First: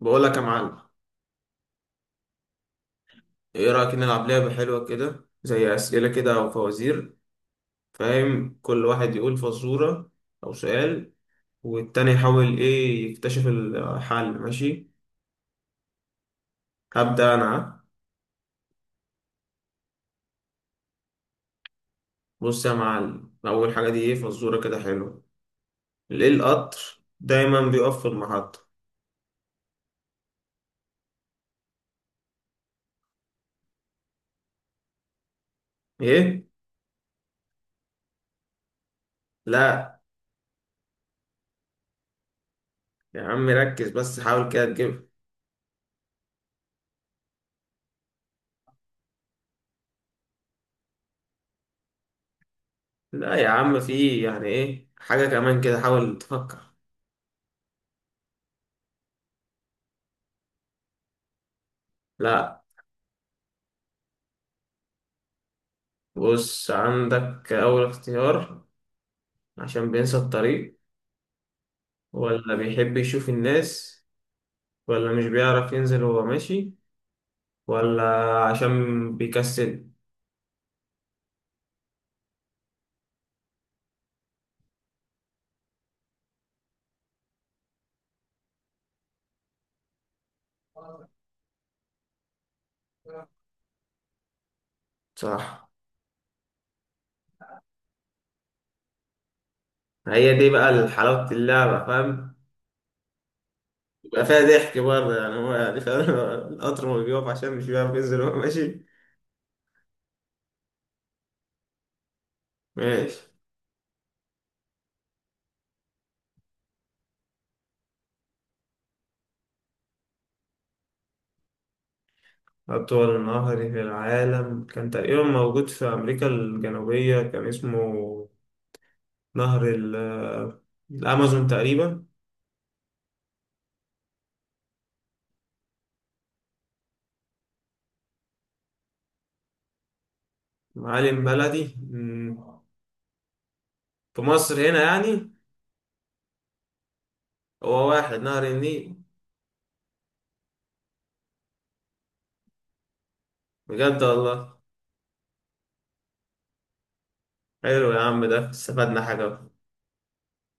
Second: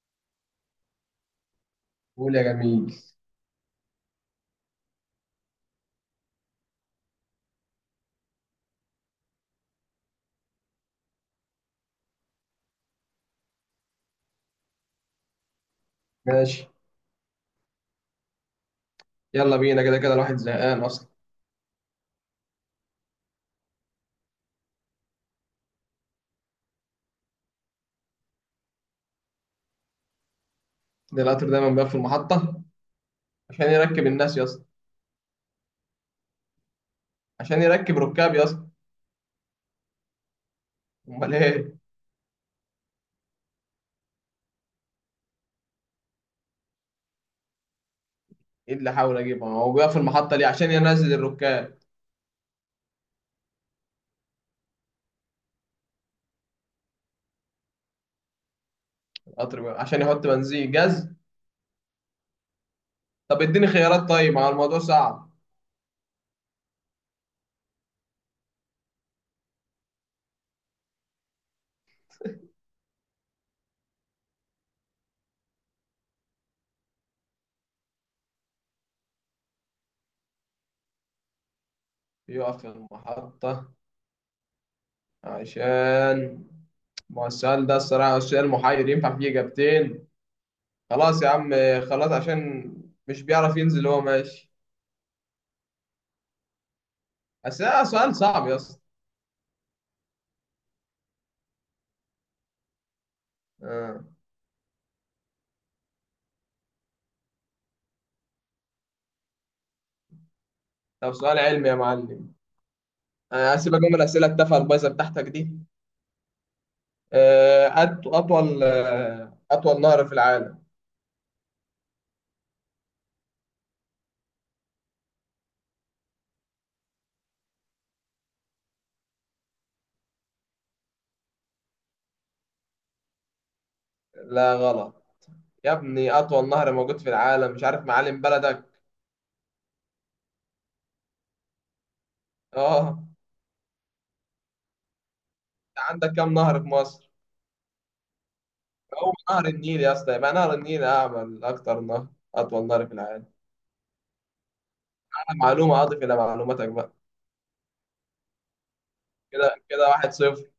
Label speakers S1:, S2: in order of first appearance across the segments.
S1: بقول لك يا معلم.
S2: قول يا جميل.
S1: ايه رأيك نلعب لعبة حلوة كده زي أسئلة كده أو فوازير؟ فاهم، كل واحد يقول فزورة أو سؤال، والتاني يحاول ايه يكتشف الحل. ماشي؟
S2: ماشي،
S1: هبدأ أنا ها؟
S2: يلا بينا، كده كده الواحد زهقان اصلا.
S1: بص يا معلم، أول حاجة دي ايه فزورة كده حلوة. ليه القطر دايما بيقف في المحطة؟
S2: ده القطر دايما بقى في المحطه عشان يركب الناس يا اسطى.
S1: ايه.
S2: عشان يركب ركاب يا اسطى.
S1: لا
S2: امال ايه؟
S1: يا عم، ركز بس حاول كده تجيبها.
S2: ايه اللي حاول اجيبه، هو بيقف في المحطه ليه؟ عشان ينزل الركاب.
S1: لا يا عم، في يعني ايه حاجة كمان كده، حاول تفكر.
S2: القطر بقى عشان يحط بنزين جاز.
S1: لا.
S2: طب اديني خيارات طيب، ما هو الموضوع صعب.
S1: بص عندك أول اختيار، عشان بينسى الطريق، ولا بيحب يشوف الناس، ولا مش بيعرف ينزل وهو ماشي، ولا عشان بيكسل.
S2: بيقف في المحطه عشان، ما هو السؤال ده الصراحه السؤال محير، ينفع فيه اجابتين. خلاص يا عم، خلاص عشان مش بيعرف ينزل هو ماشي.
S1: صح.
S2: بس ده سؤال صعب يا اسطى.
S1: هي دي بقى حلاوة اللعبة فاهم.
S2: آه.
S1: يبقى فيها ضحك برضه، يعني هو يعني فاهم القطر ما بيقف عشان مش بيعرف ينزل وهو ماشي.
S2: طب سؤال علمي يا معلم.
S1: ماشي.
S2: أنا هسيبك من الأسئلة التافهة البايظة بتاعتك دي. أطول نهر في العالم.
S1: أطول نهر في العالم كان تقريبا موجود في أمريكا الجنوبية، كان اسمه نهر الأمازون تقريبا.
S2: لا غلط، يا ابني أطول نهر موجود في العالم، مش عارف معالم بلدك؟
S1: معالم بلدي
S2: أه أنت
S1: في مصر هنا يعني.
S2: عندك كام نهر في مصر؟
S1: هو واحد نهر النيل.
S2: هو نهر النيل يا اسطى، يبقى نهر النيل أعمل أكتر نهر، أطول نهر في العالم.
S1: بجد والله.
S2: أنا معلومة أضف إلى معلوماتك بقى.
S1: حلو يا عم، ده استفدنا حاجة بقى.
S2: كده كده واحد صفر.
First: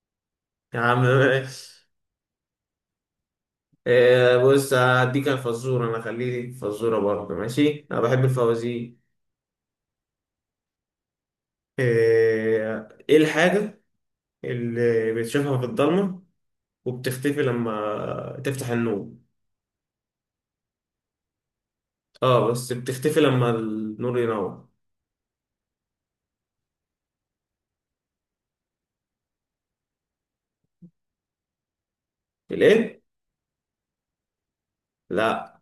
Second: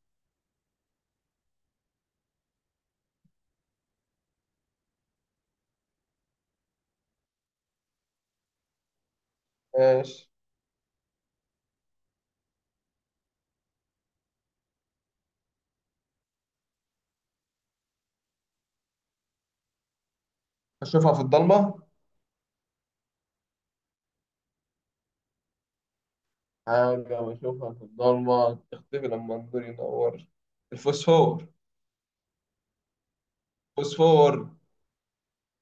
S1: يا عم ماشي. إيه، بص، هديك أنا فزورة، أنا خليك فزورة برضه، ماشي أنا بحب الفوازير.
S2: ماشي.
S1: إيه الحاجة اللي بتشوفها في الضلمة وبتختفي لما تفتح النور.
S2: أشوفها في الضلمة.
S1: اه، بس بتختفي لما النور ينور.
S2: حاجة بشوفها في الضلمة تختفي لما النور ينور؟ الفوسفور.
S1: الإيه؟
S2: فوسفور.
S1: لا.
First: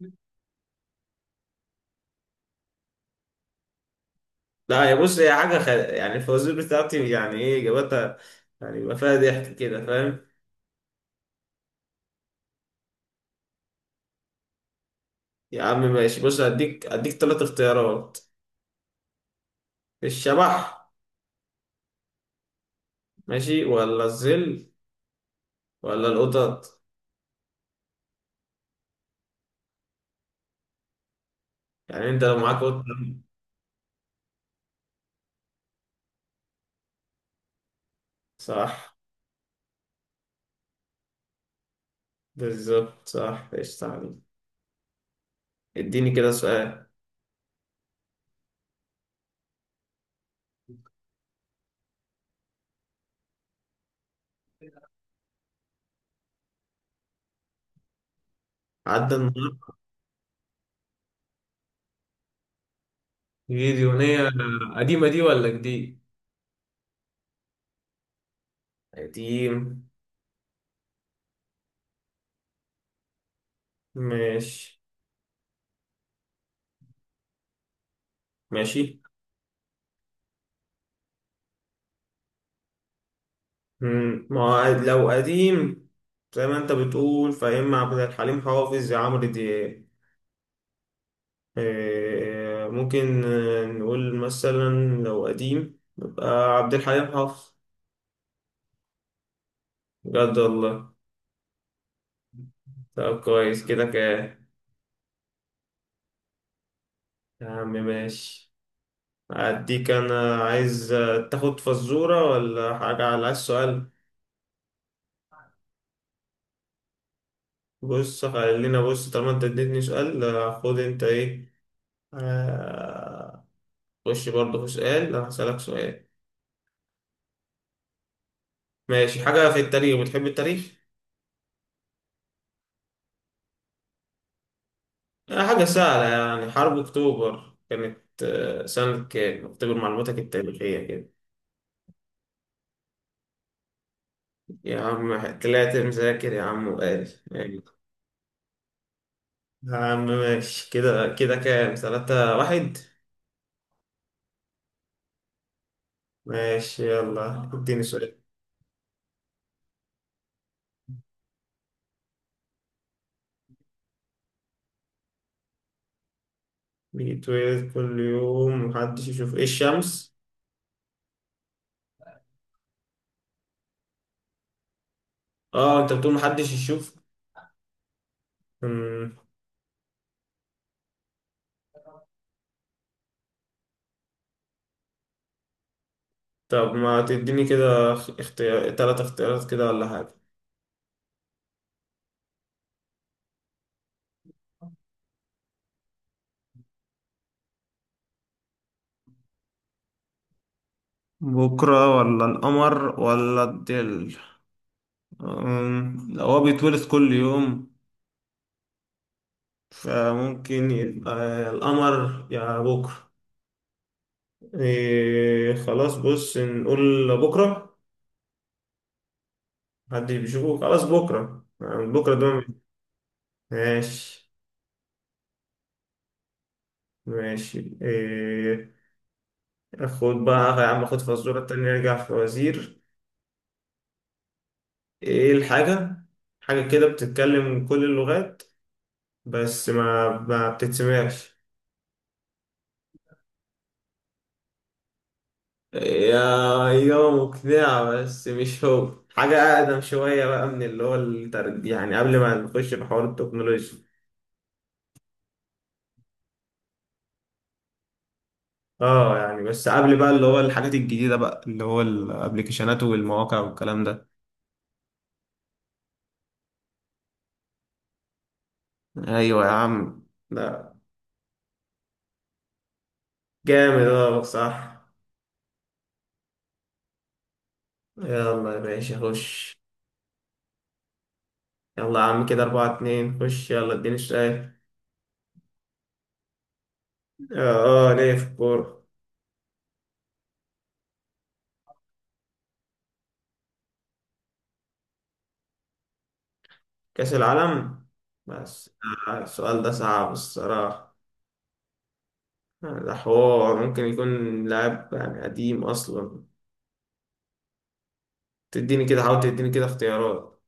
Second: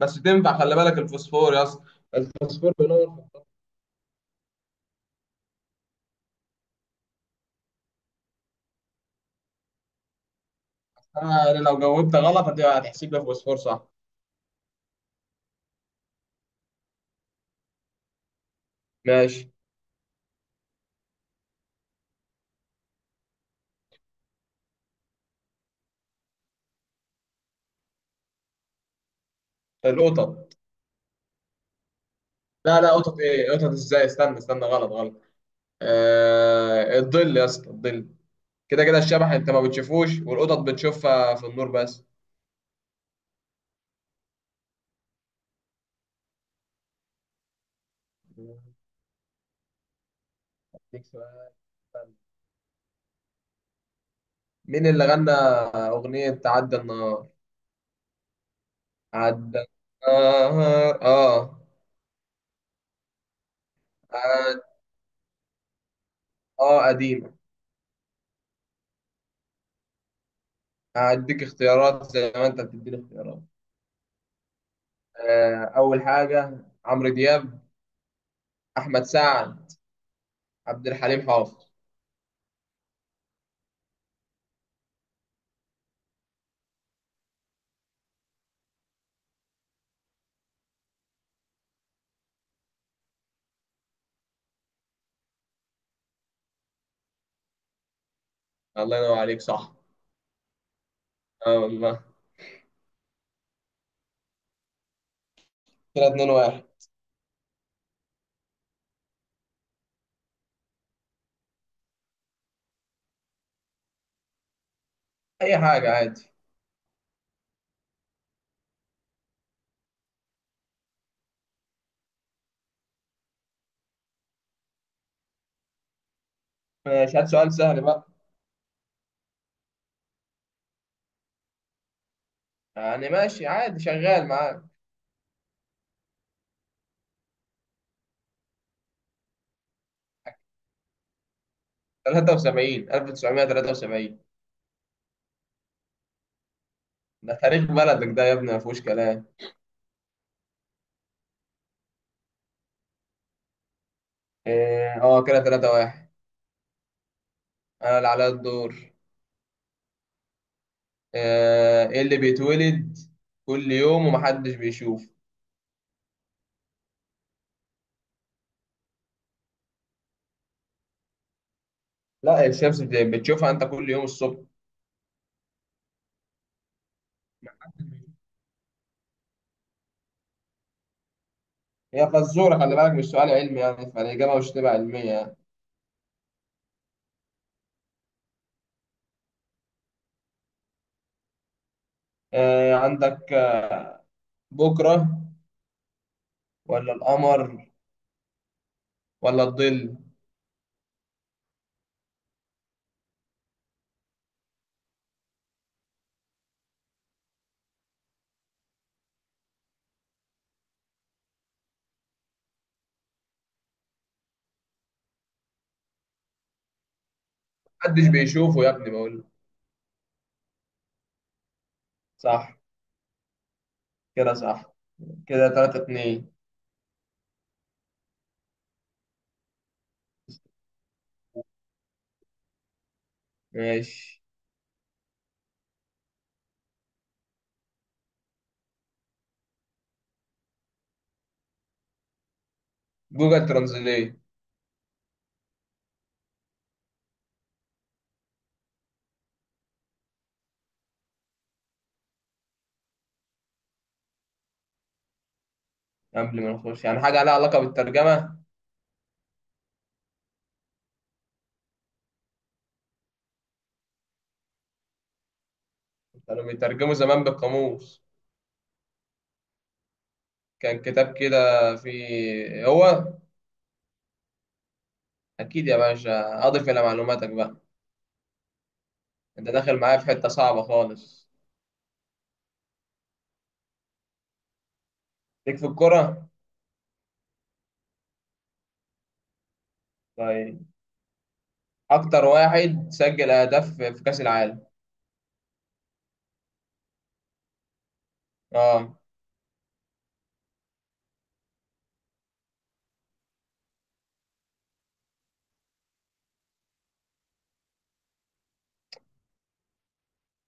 S2: بس تنفع، خلي بالك الفوسفور يا اسطى، الفوسفور بينور في
S1: لا، يا بص هي حاجة يعني الفوازير بتاعتي يعني إيه إجابتها. يعني يبقى فيها ضحك كده فاهم.
S2: السماء، يعني لو جاوبت غلط هتحسب لي فوسفور صح.
S1: يا عم ماشي، بص هديك تلات اختيارات.
S2: ماشي.
S1: الشبح ماشي، ولا الظل، ولا القطط.
S2: القطط.
S1: يعني انت لو معاك
S2: لا
S1: قطة.
S2: لا قطط ايه؟ قطط ازاي؟ استنى، غلط غلط. الظل يا اسطى، الظل. كده
S1: صح.
S2: كده الشبح انت ما بتشوفوش، والقطط بتشوفها في النور بس.
S1: بالظبط صح. ايش تعليم. اديني كده سؤال.
S2: أديك سؤال. مين اللي غنى أغنية عدى النهار؟
S1: عدى النهار.
S2: عدى النهار، اه.
S1: غير.
S2: عد-
S1: قديمة دي ولا جديد؟
S2: اه قديمة.
S1: قديم.
S2: هديك اختيارات زي ما انت بتديني اختيارات.
S1: ماشي.
S2: أول حاجة عمرو دياب،
S1: ماشي.
S2: أحمد سعد، عبد الحليم حافظ.
S1: ما هو لو قديم، زي ما انت بتقول فيا، اما عبد الحليم حافظ يا عمرو دياب. ممكن نقول مثلا، لو قديم يبقى عبد الحليم حافظ.
S2: الله ينور عليك، صح.
S1: بجد والله.
S2: اه والله.
S1: طب كويس كده كده.
S2: كده 2 1.
S1: يا عم ماشي. أديك أنا، عايز تاخد فزورة ولا حاجة، على عايز سؤال.
S2: أي حاجة عادي.
S1: بص، خلينا بص، طالما أنت اديتني سؤال خد أنت إيه. آه، خش برضه في سؤال، أنا هسألك سؤال.
S2: ماشي، هات سؤال سهل بقى.
S1: ماشي، حاجة في التاريخ، بتحب التاريخ؟
S2: يعني ماشي عادي، شغال معاك.
S1: حاجة سهلة، يعني حرب أكتوبر كانت سنة كام؟ أكتوبر معلوماتك التاريخية كده.
S2: 73، 1973.
S1: يا عم طلعت مذاكر يا عم وقال.
S2: ده تاريخ بلدك ده يا ابني، ما فيهوش كلام.
S1: يا عم ماشي، كده كده كام؟ 3-1.
S2: اه كده 3 1.
S1: ماشي يلا اديني
S2: أنا اللي
S1: سؤال.
S2: عليا الدور. إيه اللي بيتولد كل يوم ومحدش بيشوفه؟
S1: بيتولد كل يوم محدش يشوف، إيه الشمس؟
S2: لا، الشمس بتشوفها أنت كل يوم الصبح.
S1: آه أنت بتقول محدش يشوف. مم.
S2: هي فزورة، خلي بالك مش سؤال علمي، يعني فالإجابة مش تبقى علمية يعني.
S1: طب ما تديني كده اختيار، تلات اختيارات كده، ولا حاجة.
S2: عندك بكرة ولا القمر ولا الظل؟
S1: بكرة، ولا القمر، ولا الظل. لو هو بيتولد كل يوم، فممكن يبقى القمر يا بكرة. إيه خلاص، بص نقول بكرة.
S2: محدش بيشوفه يا ابني بقول.
S1: محدش بيشوفه، خلاص بكرة، يعني بكرة ده ما بي-
S2: صح؟
S1: ماشي.
S2: كده صح. كده تلاتة اتنين.
S1: ماشي إيه. أخد بقى يا عم أخد فزورة تانية أرجع في وزير.
S2: ماشي.
S1: إيه الحاجة، حاجة كده بتتكلم كل اللغات بس ما بتتسمعش.
S2: جوجل ترانزليت.
S1: يا، إجابة مقنعة، بس مش هو، حاجة أقدم شوية بقى من اللي هو يعني قبل ما نخش في حوار التكنولوجيا.
S2: قبل ما نخش يعني حاجة لها علاقة بالترجمة؟
S1: اه، يعني بس قبل بقى، اللي هو الحاجات الجديدة بقى، اللي هو الابليكيشنات والمواقع والكلام ده.
S2: كانوا بيترجموا زمان بالقاموس.
S1: ايوه يا عم. لا.
S2: كان كتاب كده فيه هو.
S1: جامد، اه صح.
S2: أكيد يا باشا، أضف إلى معلوماتك بقى.
S1: يلا يا باشا
S2: أنت
S1: خش.
S2: داخل معايا في حتة صعبة خالص.
S1: يلا يا عم، كده 4-2، خش يلا اديني السؤال.
S2: ليك في الكرة؟
S1: اه، ليه في الكورة.
S2: طيب، اكتر واحد سجل اهداف في كاس العالم.
S1: كأس العالم بس.
S2: اه.
S1: السؤال ده صعب الصراحة. ده حوار ممكن يكون لاعب يعني قديم اصلا. تديني كده، حاول تديني كده اختيارات.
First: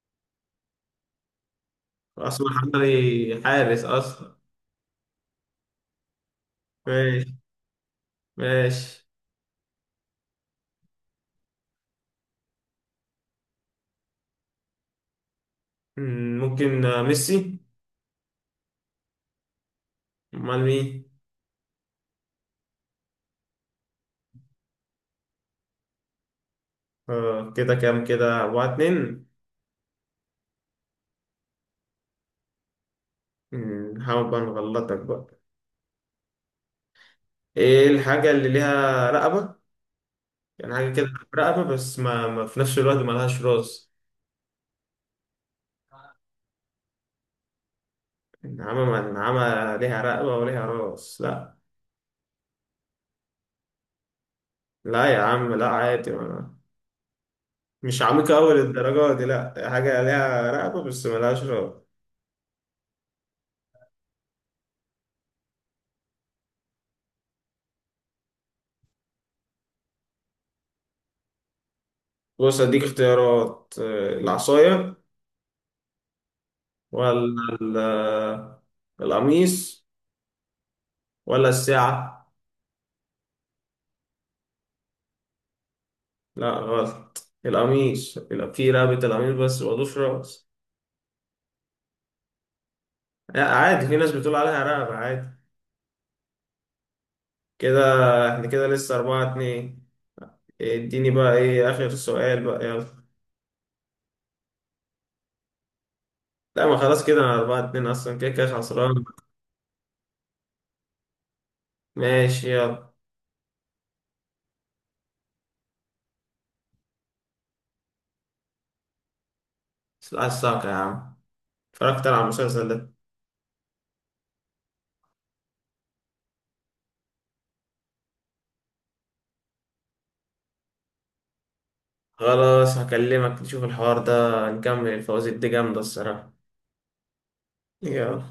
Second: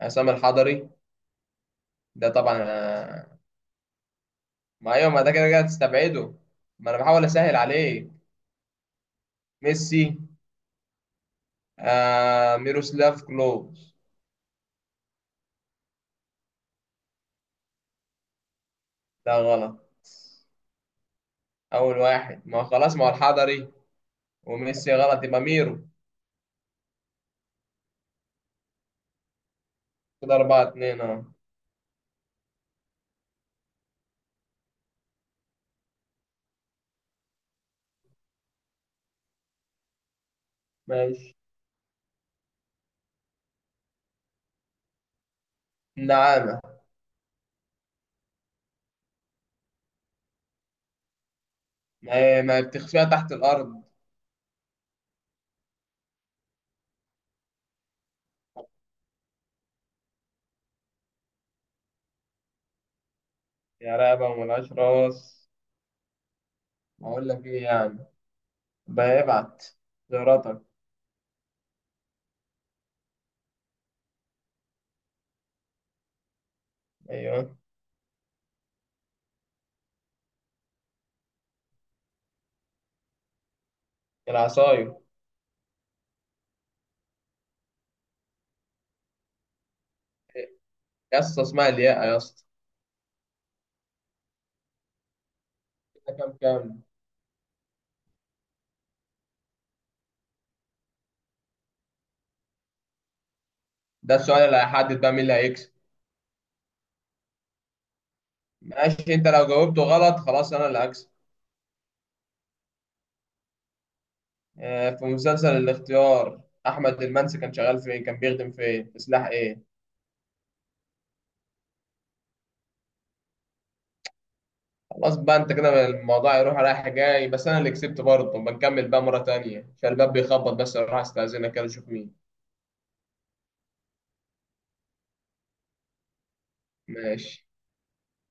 S2: عصام الحضري ده
S1: اصلا
S2: طبعا،
S1: حضري حارس اصلا.
S2: ما ايوه، ما ده كده كده تستبعده، ما انا بحاول
S1: ماشي.
S2: اسهل عليك.
S1: ماشي.
S2: ميسي، آه، ميروسلاف كلوز.
S1: ممكن ميسي.
S2: ده غلط.
S1: امال مين.
S2: اول واحد ما هو خلاص، ما هو الحضري وميسي غلط، يبقى ميرو.
S1: آه، كده كام؟ كده 4-2.
S2: كده اربعة اتنين، اه.
S1: نحاول بقى نغلطك بقى. ايه الحاجة اللي ليها رقبة، يعني حاجة كده،
S2: ماشي.
S1: رقبة بس ما في نفس الوقت ملهاش راس.
S2: نعامة.
S1: النعامة؟ ما النعامة ليها رقبة وليها راس لا.
S2: ما هي بتخفيها تحت الارض.
S1: لا يا عم، لا عادي. مش عميقة أوي للدرجة دي، لأ حاجة ليها رقبة بس ملهاش رقبة.
S2: يا رقبة وملهاش راس، ما اقول لك ايه يعني. بيبعت زياراتك.
S1: بص أديك اختيارات، العصاية، ولا
S2: ايوه.
S1: ال- آه، القميص، ولا الساعة.
S2: العصاية.
S1: لأ غلط، القميص يبقى في رقبة القميص بس مضوش رأس.
S2: يا اسطى اسمها الياقة يا اسطى.
S1: لأ عادي، في ناس بتقول عليها رقبة عادي.
S2: كده كام كام؟
S1: كده، احنا كده لسه 4-2. اديني بقى ايه آخر سؤال بقى يلا.
S2: ده السؤال اللي هيحدد بقى مين اللي هيكسب.
S1: لا ما خلاص، كده أنا 4-2 أصلا كده كده خسران.
S2: ماشي، انت لو جاوبته غلط خلاص انا اللي هكسب.
S1: ماشي يلا.
S2: في مسلسل الاختيار، احمد المنسي كان شغال فين؟ كان بيخدم فين؟ في سلاح ايه؟
S1: عايز يا عم، اتفرجت على المسلسل ده.
S2: خلاص بقى انت كده، الموضوع يروح رايح جاي، بس انا اللي كسبت برضه. بنكمل بقى مرة تانية عشان الباب بيخبط، بس اروح استأذنك كده اشوف مين.
S1: خلاص هكلمك نشوف الحوار ده، نكمل الفوازير دي جامدة الصراحة.
S2: ماشي.
S1: يلا